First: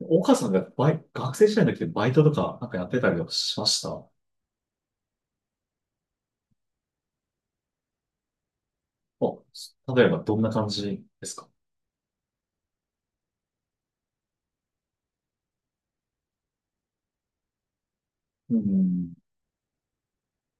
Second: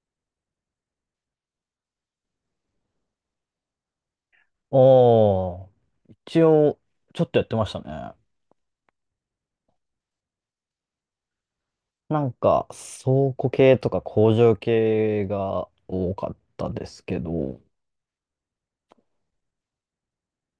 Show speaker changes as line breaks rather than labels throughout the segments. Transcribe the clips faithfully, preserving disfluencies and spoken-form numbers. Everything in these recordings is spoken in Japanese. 岡さんがバイ、学生時代の時ってバイトとかなんかやってたりとかしました？
おー、一応、ちょっとやってましたね。
あ、例えばどんな感じですか？
なんか、倉庫系とか工場系が多かったですけど、
うん。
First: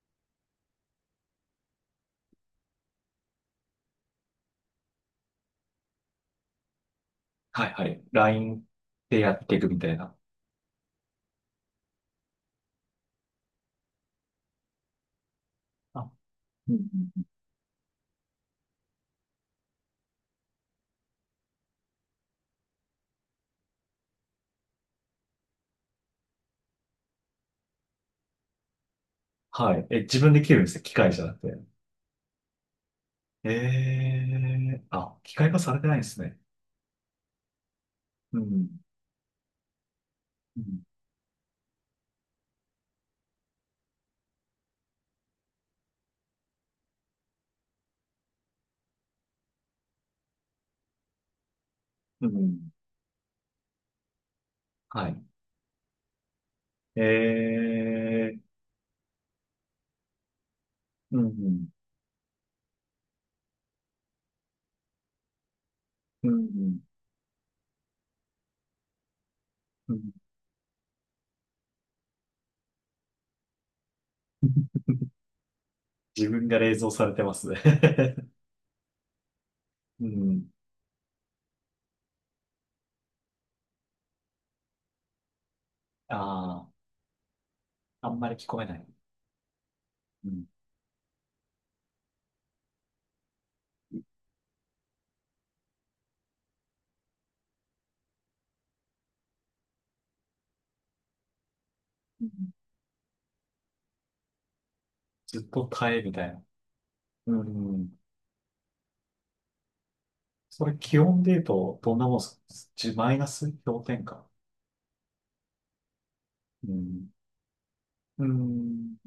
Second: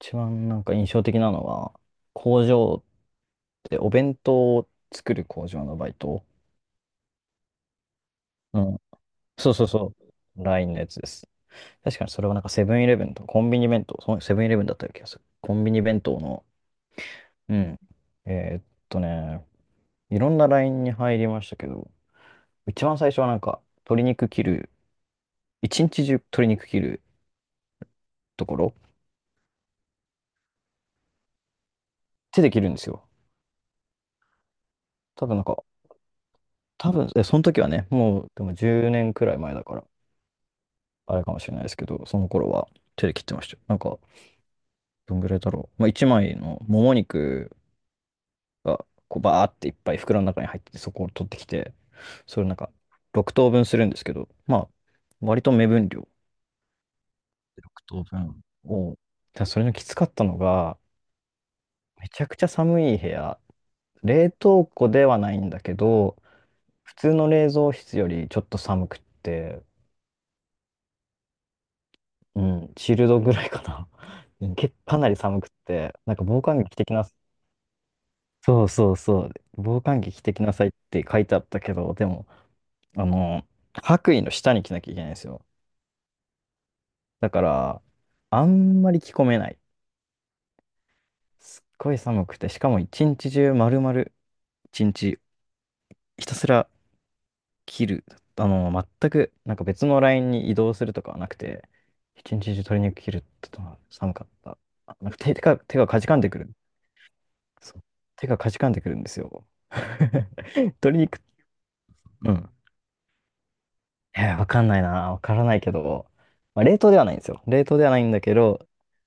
一番なんか印象的なのは、工場ってお弁当を作る工場のバイト。
はいはい。
う
ライン
ん。
でやっ
そう
てい
そう
くみた
そ
いな。
う。ラインのやつです。確かにそれはなんかセブンイレブンとかコンビニ弁当、そうセブンイレブンだったような気がする。コンビニ弁
あ、
当の、
うんうん。
うん。えーっとね、いろんなラインに入りましたけど、一番最初はなんか、鶏肉切る一日中鶏肉切るところ、
はい。え、自分で切るんですね。機械じゃなく
手で切るんですよ。
て。えー、あ、
多
機
分なん
械化
か、
されてないんですね。
多分、え、その時はね、もう
う
でも
ん。
じゅうねんくらい前だから、
うん。
あれかもしれないですけど、その頃は手で切ってましたよ。なんか、どんぐらいだろう。まあ、いちまいのもも肉が、こう、バーっていっぱい袋の中に入ってて、そこを取ってきて、
う
それなん
ん。
か、ろく等分するんですけど、まあ、
はい。
割と目分量。ろく
え
等
ー、
分を。ただそれのきつかったのが、
うん。
めちゃくちゃ寒い部屋、冷凍庫ではないんだけど、
うんうん
普通の冷蔵室よりちょっと寒くって、
うん。
うん、チルドぐらいかな。うんけ、かなり寒くって、な んか
自
防
分が
寒着着
冷
て
蔵
きな
さ
さ
れて
い。
ますね。
そうそうそう。防 寒
う
着着てき
ん。
なさいって書いてあったけど、でも、あの、白衣の下に着なきゃいけないんですよ。
あ
だから、
あ、あんまり
あ
聞こえな
ん
い。
まり着込めない。
うん
すっごい寒くて、しかも一日中丸々、一日ひたすら切る。あの、全く、なんか別のラインに移動するとかはなくて、
うん。
一日中鶏肉切るっての寒かった。あなんか手
ず
手
っ
が、
と
手が
耐
か
え
じ
み
かん
た
で
い
く
な。
る。
う
そう。
ん。
手がかじかんでくるんですよ。
それ気
鶏肉、
温で言うと、どんなもん
う
す
ん。
じマイナス氷点下？
えー、わかんないな。わからないけど、まあ、
う
冷凍では
ん。
ないんですよ。冷凍ではないんだ
う
けど、
ん。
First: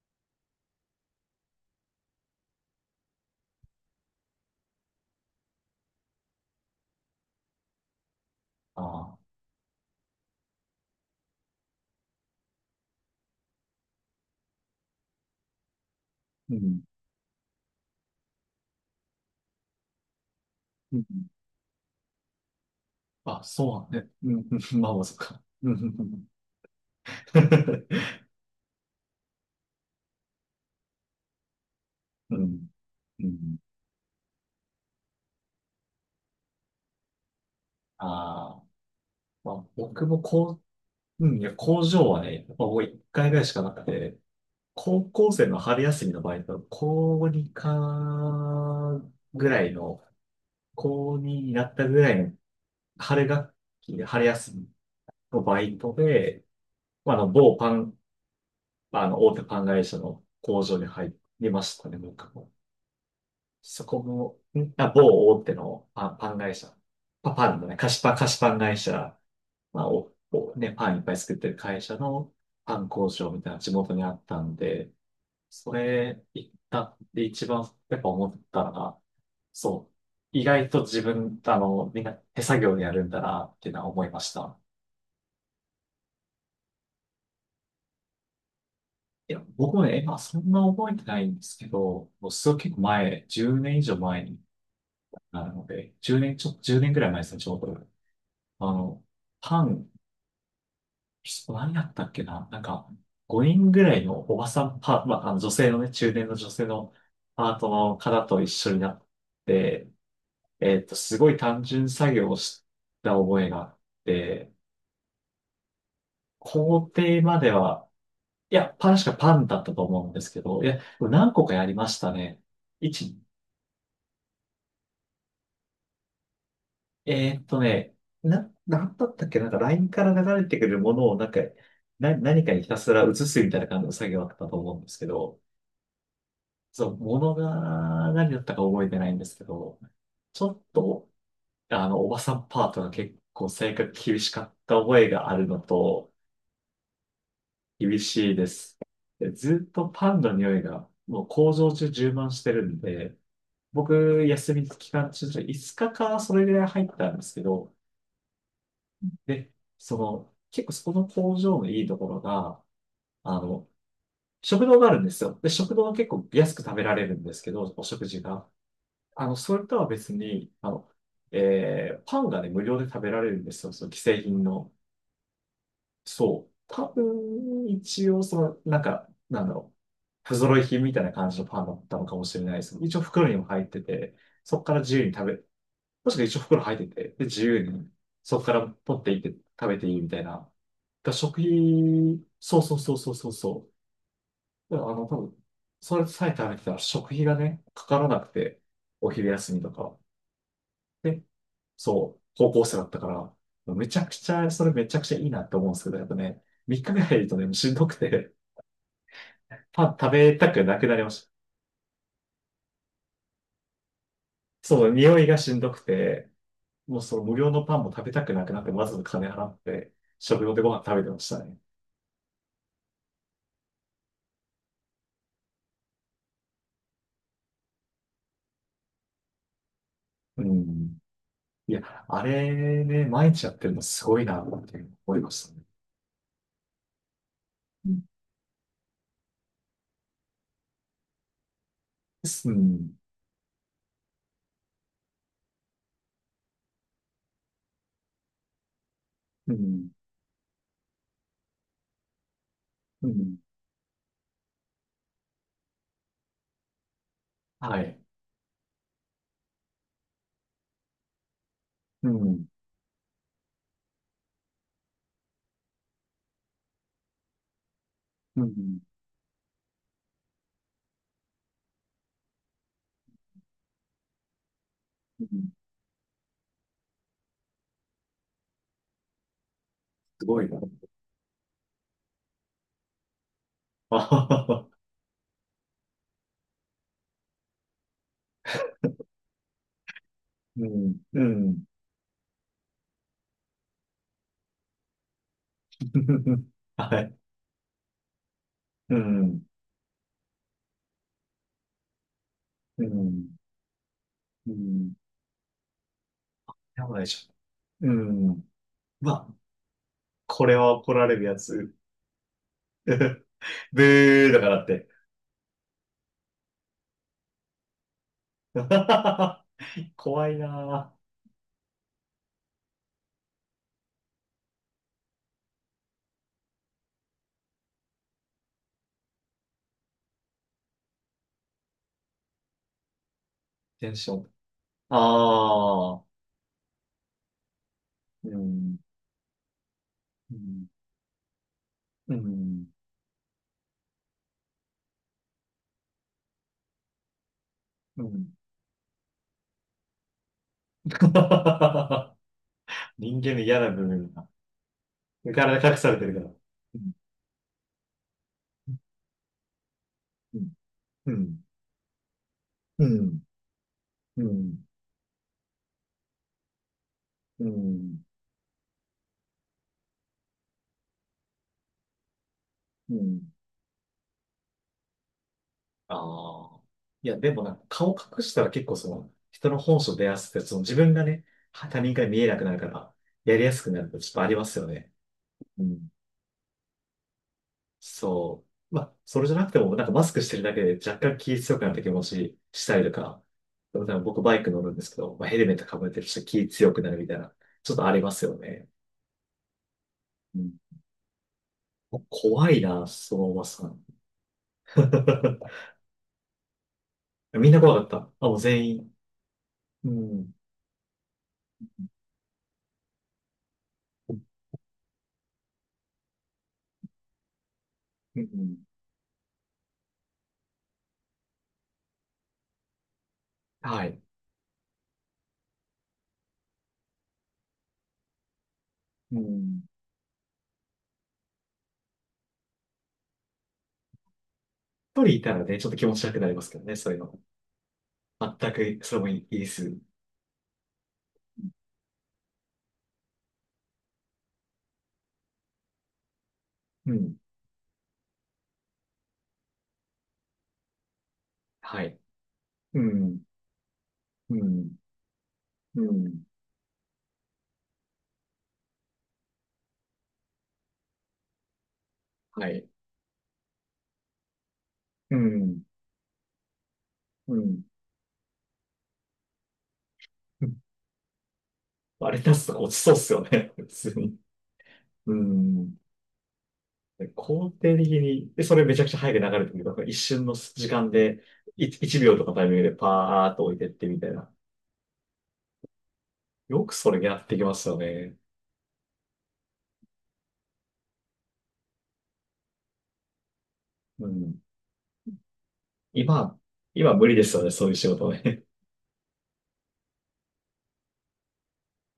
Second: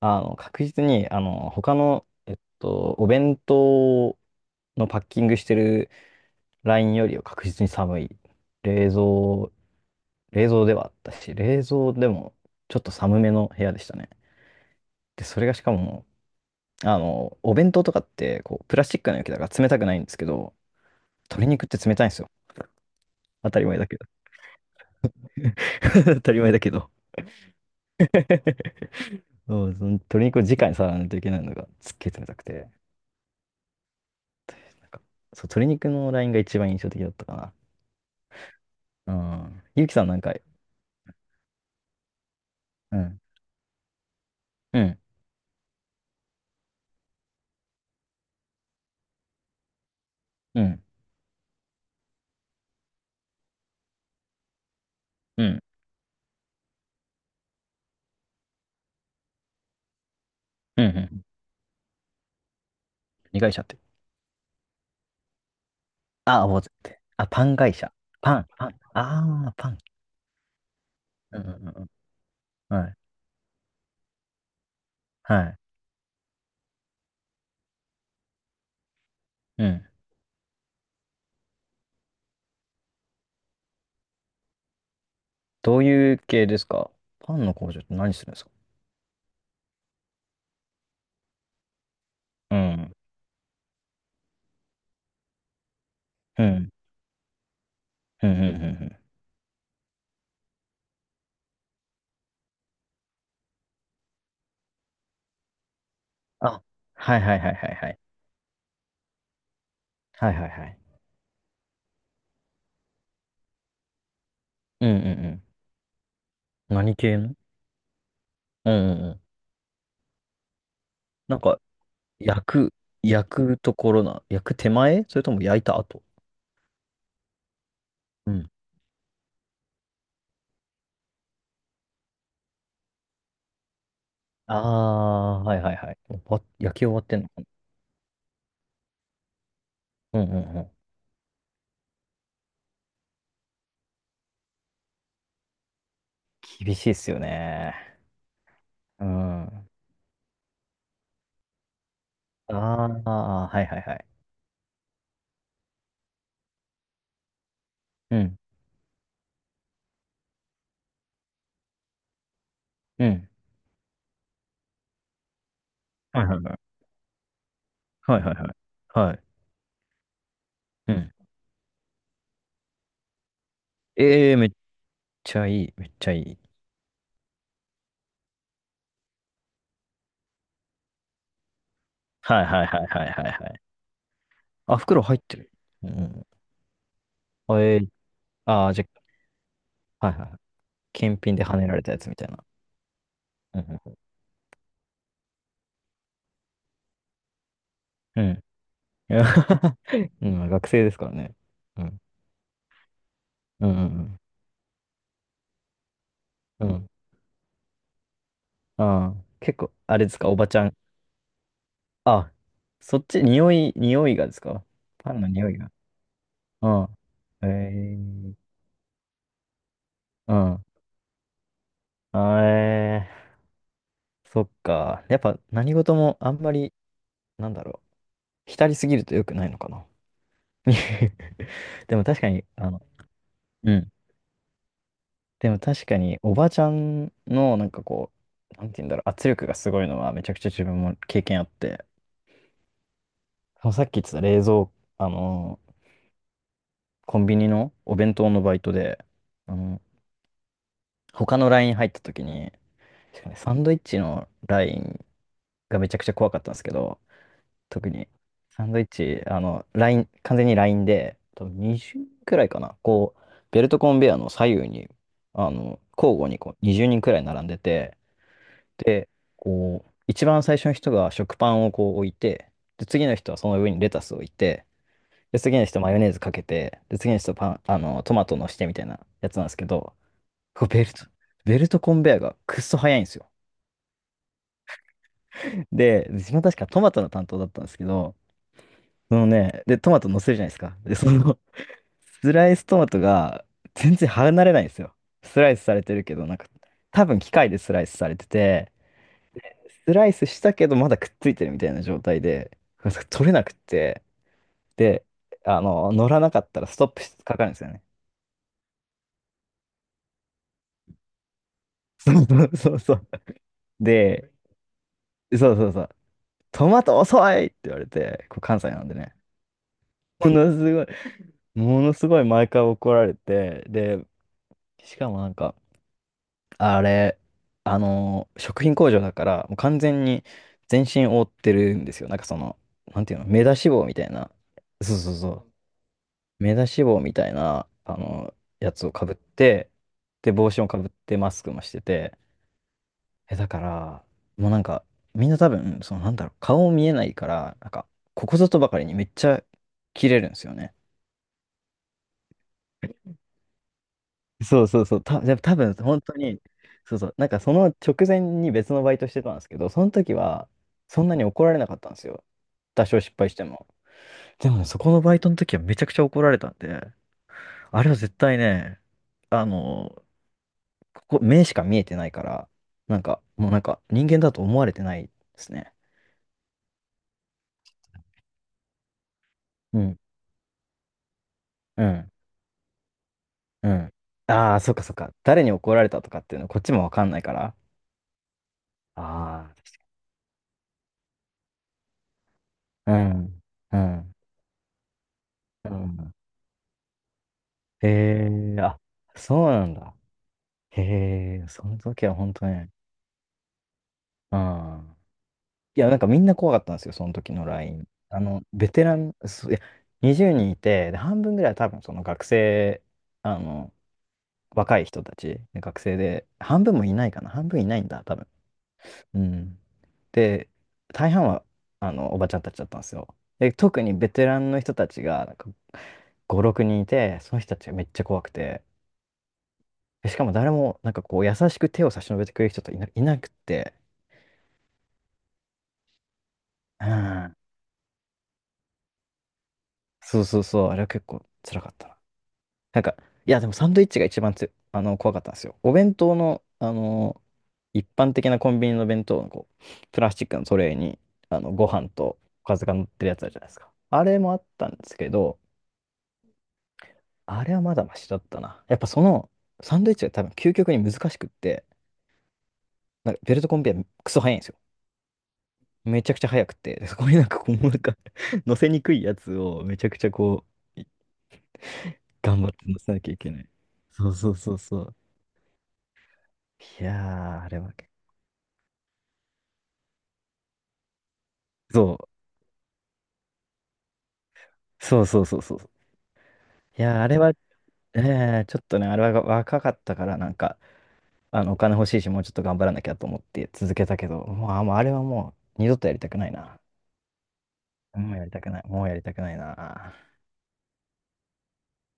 あの、確実に、あの、他の、えっと、お弁当のパッキングしてるラインよりは確実に寒い。
あ
冷
あ。
蔵冷蔵ではあったし、冷蔵でもちょっと寒めの部屋でしたね。で、それがしかも、
うん。
あの、お弁当とかって、こう、プラスチックの容器だから冷たくないんですけど、
うん。
鶏肉って冷たいんですよ。
あ、
当たり前
そ
だ
う
け
なん
ど。
ね。うん。うん、まあまあ、そっか。う
当
ん。
たり前だけど。そう、その鶏肉を直に触らないといけないのがすっげえ冷た
う
く
ん。
て、
うん。
なんか、そう、鶏肉のラインが一番印象的だったか
ああ。
な。う
ま
ん。
あ、
ゆうきさ
僕
んな
も
んか、
こう、うん、いや、工場はね、まあ、もう
う
一
ん。
回ぐらいしかなくて、
うん。
高校生の春休みの場合ト、高にかぐらいの、
うん。
高にになったぐらいの春学期で、春休みの
うん。
バイトで、まあ、あの、某パン、あの、大手パン会社の工場
うん。
に
う
入
ん、
りましたね、僕も。
二会社って。
そこも、んあ、某大手のパン、パン
ああ、
会
覚
社。
えって。あ、
パ、
パ
パ
ン
ンの
会
ね、菓
社。
子パン、菓子
パン、
パン
パ
会
ン。
社。
ああ、パン。
まあ、お、お、ね、パンいっぱい作っ
うんう
てる
ん
会
う
社の
ん。
パン
はい。
工場みたいな地元にあったんで、
はい。
それ行ったって一番やっぱ思ったのが、
うん。
そう、意外と自分、あの、みんな手作業でやるんだなっていうのは思いました。
どういう系ですか？パンの工場って何するんですか？
いや、僕もね、今そんな覚えてないんですけど、もうすご
う
い結構
ん。
前、じゅうねん以上前になるので、10年、
う
ちょ、
ん。
いちねんぐらい前ですね、ちょうど。
うん。うん。うん
あ
うん、
の、パン、何やったっけな、なんか、ごにんぐらいのおばさんパー、まあ、あの女性のね、中年の女
あ、
性の
はいはいは
パ
い
ー
は
ト
いは
の
い。
方と一緒になって、
はいはいは
え
い。
っと、すごい単純作業をした覚えがあって、
うんうんうん。
工
何系
程
の？
までは、い
う
や、
んうん
確
う
か
ん。
パンだったと思うんですけど、いや、何
なん
個か
か、
やりましたね。
焼く、
いち
焼くところな、焼く手前それとも焼いた後？
えーっとね、
うん。
な、なんだったっけなんか ライン から流れてくるものをなんか、な、何かにひたすら移すみたいな感じの作業だった
あ
と思うんですけど、
あ、はいはいはい。終わ焼き終
そう、
わって
も
んの
の
かな？
が何だったか覚えてないんですけど、
うんうん
ちょ
う
っ
ん。
と、あの、おばさんパートが結構性格厳しかった覚えがあるのと、
厳しいっすよね。
厳しいです。
うん。
でず
あ
っとパンの匂いが、もう工場中充満して
あ、
るんで、
はいはい
僕、
はい。
休み期間中、いつかかかそれぐらい入ったんですけど、
うん。
で、その、結構そこの工場のいいところが、
うん。
あの、食堂があるんですよ。で、食堂は結
は
構
いはい
安
はい。
く食べられるんですけど、お食
は
事
いはいは
が。
い。はい。
あの、それとは別に、あの、
うん。
えーパンがね、無料で食べられるんですよ。その既製
ええ、
品
めっ
の。
ちゃいい、めっちゃいい。
そう。多分、一応、その、なんか、なんだろう。不揃い品みたいな感じのパンだったのかもし
は
れ
い
ないで
はい
す。
はい
一応
はいは
袋
い
にも
はい。
入ってて、そこか
あ、
ら自
袋
由に
入っ
食べ、
てる。う
確か
ん。
一応袋入ってて、で、自
あ
由
えー。
に、そこから
あーじゃ
取っていって食べていい
あ、
み
はい
たい
はいはい。
な。だ
検品
食
で跳ねられたやつみ
費、
たいな。
そうそうそうそうそう
う
そ
ん
う。だからあの、多分、それさえ食べてたら食費がね、かからな
うん。う
く
ん。
て、お昼休みと か。
うん、学生ですから
で、
ね。うん。
そう、高校生だったか
うんう
ら、めちゃく
ん
ちゃ、それめちゃくちゃいいなって思うんですけど、やっぱね、
うん。う
3
ん。
日目入るとね、もうしんどくて、
ああ、結構、
パン
あれで
食
すか、
べ
おば
た
ち
く
ゃ
な
ん。
くなりました。
あ、そっち、匂い、匂いがですか？
そう、
パ
匂
ン
い
の
が
匂
し
い
んど
が。
くて、
うん。
もうその無
え
料のパンも食べたく
ー。
なくなって、わざわざ金払って、
う
食用で
ん。
ご飯食べてましたね。
あえー、そっか。やっぱ何事もあんまり、なんだろう、浸りすぎると良くないのかな。
うん。い
でも
や、
確
あ
かに、あの、
れね、毎日やって
う
るの
ん。
すごいな、っていう思いまし
で
た
も
ね。
確かに、おばちゃんの、なんかこ
ん。
う、なんて言うんだろう、圧力がすごいのは、めちゃくちゃ自分も経験あって、
うん。
そのさっき言ってた冷蔵、あの、コンビニのお弁当のバイトで、
う
あの、
ん。
他のライン入った時に、
う
確かに
ん。
サンドイッチのラインがめちゃくちゃ怖かったんですけど、
は
特
い。
に、サンドイッチ、あの、ライン、完全にラインで、多分にじゅう
う
くら
ん。
いかな。こう、ベルトコンベヤーの左右に、あの、交互にこうにじゅうにんくらい並んでて、
うん。
で、こう、一番最初の人が食パンをこう置いて、で、次の人はその上にレタスを置いて、
う
で、
ん。
次の人マヨネーズかけて、で、次の人パン、あの、トマトのしてみたいなやつなんですけど、
すごいな。
こうベルト、ベルトコンベヤーがくっそ早いんですよ。
あはは。は
で、自分は確かトマトの担当だったんですけど、そのね、で、トマト乗せるじゃないです
う
か。
ん。
で、そ
う
の、
ん。
スライストマトが全然離れないんですよ。スライスされてるけど、なんか
は
多
い。
分機械でスライスされてて、
うん。
スライスしたけどまだくっついてるみたいな状態で、
う
取れ
ん。
なくって、
うん。
で、あの、乗らなかったらス
や
トッ
ばい
プ
で
し
しょ。
かかるんですよね。
うん。まあ、これは怒られるやつ。
そうそうそう そう。
ブー
で、
だからって。
そうそうそう。トマト遅いって言われて、こう関西なんでね。
怖
も
い
のすごい、
な。
ものすごい毎回怒られて、で、しかもなんか、あれ、あのー食品工場だから、もう完全に全身覆ってるんですよ。なんかその、なんていうの、目出し帽
テ
み
ン
た
シ
い
ョン。
な、そうそうそう、
ああ。
目出し帽みたいな、あの
う
や
ん。
つをかぶって、で、
う
帽子
ん。
もかぶって、マスクもして
う
て、
ん。
え、だから、もうなんか、みんな多分、その、なんだろう、顔見えないから、なんか、
う
こ
ん。
こぞとばかりにめっちゃ切れるんですよね。
人間の嫌な部分が、
そうそうそう、た、じゃあ多
体
分
隠され
本
てる
当
から。
に、
う
そうそう、なんかその直前に別のバイトしてたんですけど、その時は
ん
そん
う
なに
ん。
怒られなかったんですよ。
う
多少失
ん。
敗しても。
う
でも
ん。
ね、そこのバイトの時はめちゃくちゃ怒られたんで、
う
あれは
ん。
絶対ね、あの、ここ、目しか見えてないから、
う
なんか、
ん。
もうなんか人間だと思われてないですね。
ああ。いや、でもなんか顔隠したら結構その、人の本
う
性
ん、
出やすくて、その自分がね、他
う
人から
ん、
見えなくなるから、やりやす
う
くなる
ん。
とちょっとありま
あ
す
あ、
よ
そっか
ね。
そっか。誰に
う
怒ら
ん。
れたとかっていうのこっちもわかんないから。
そう。まあ、それじゃな
あ
くても、なんかマスクしてるだけで若干気強くなった気持ちしたりと
あ、う
か、
ん、う
でもなんか
ん、
僕バイク乗るんですけど、まあ、ヘルメット
う
かぶってる
ん。
人気強くなるみたいな、ちょっと
へ
ありますよ
え、
ね。
あ、そうなんだ。へえ、その時は本当
怖い
ね、
な、そのおばさん。
うん。いや、なんかみんな怖かったんですよ、その時の
みんな怖
ライン。
かっ
あ
た。あ、もう
の、
全
ベテ
員。
ラン、そういや、
う
20
ん。
人いて、で、半分ぐらいは多分その学生、あの、若い人たち、学生で、半分もいないかな、半分いないんだ、多
う
分。
ん。
うん。で、大半は、あの、おばちゃんたちだったんですよ。で、特
は
に
い。
ベテランの人たちが、なんか、ご、ろくにんいて、その人たちがめっちゃ怖くて、
うん。
しかも誰も、なんかこう、優しく手を差し伸べてくれる人といな、いなくて、
一人いたらね、ちょっと気持ち悪くなりますけどね、
う
そういうの。
ん。
全く、それもいいです。
そうそうそう、あれは結構辛かったな。なんか、いや、でもサンドイッチが一番つ、あの、怖かったんですよ。お弁当の、あ
うん。
の、一般的なコンビニの弁当のこう、プラスチックのトレーに、あの、ご
は
飯
い。
とおかずが
う
乗ってるや
ん。
つあるじゃないですか。あれも
う
あったん
ん。
ですけど、
うん。
あれはまだマシだったな。やっぱその、サンドイッチが多分究極に難しくって、
はい。
なんかベルトコンベヤークソ早いんですよ。
うん。
めちゃくちゃ速くて、そこになん
う
かこう、
ん。
なんか 乗せにくいやつをめちゃくちゃこう、い
あれ出
頑
す
張っ
と
て
か落ち
乗
そ
せ
うっ
なき
す
ゃい
よ
けない。
ね、普通
そう
に。
そうそうそう。
うん。
いやー、あ
肯
れは、
定的に、で、それめちゃくちゃ早く流れてくる。だか一瞬の時間で、い
そ
いち、
う、
秒とかタイミングでパーっと置いてってみたいな。
そうそうそうそう。
よく
い
そ
や
れ
ー、あ
や
れ
っ
は、
てきますよね。
えー、ちょっとね、あれは若かったから、なんか、あの、お金欲しいし、もうちょっと頑張らなきゃと思って続けた
う
けど、
ん。
もう、あ、もうあれはもう、二度とやりたくない
今、
な。
今無理ですよね、そういう仕事
もうやりた
ね。
くない。もうやりたくないな。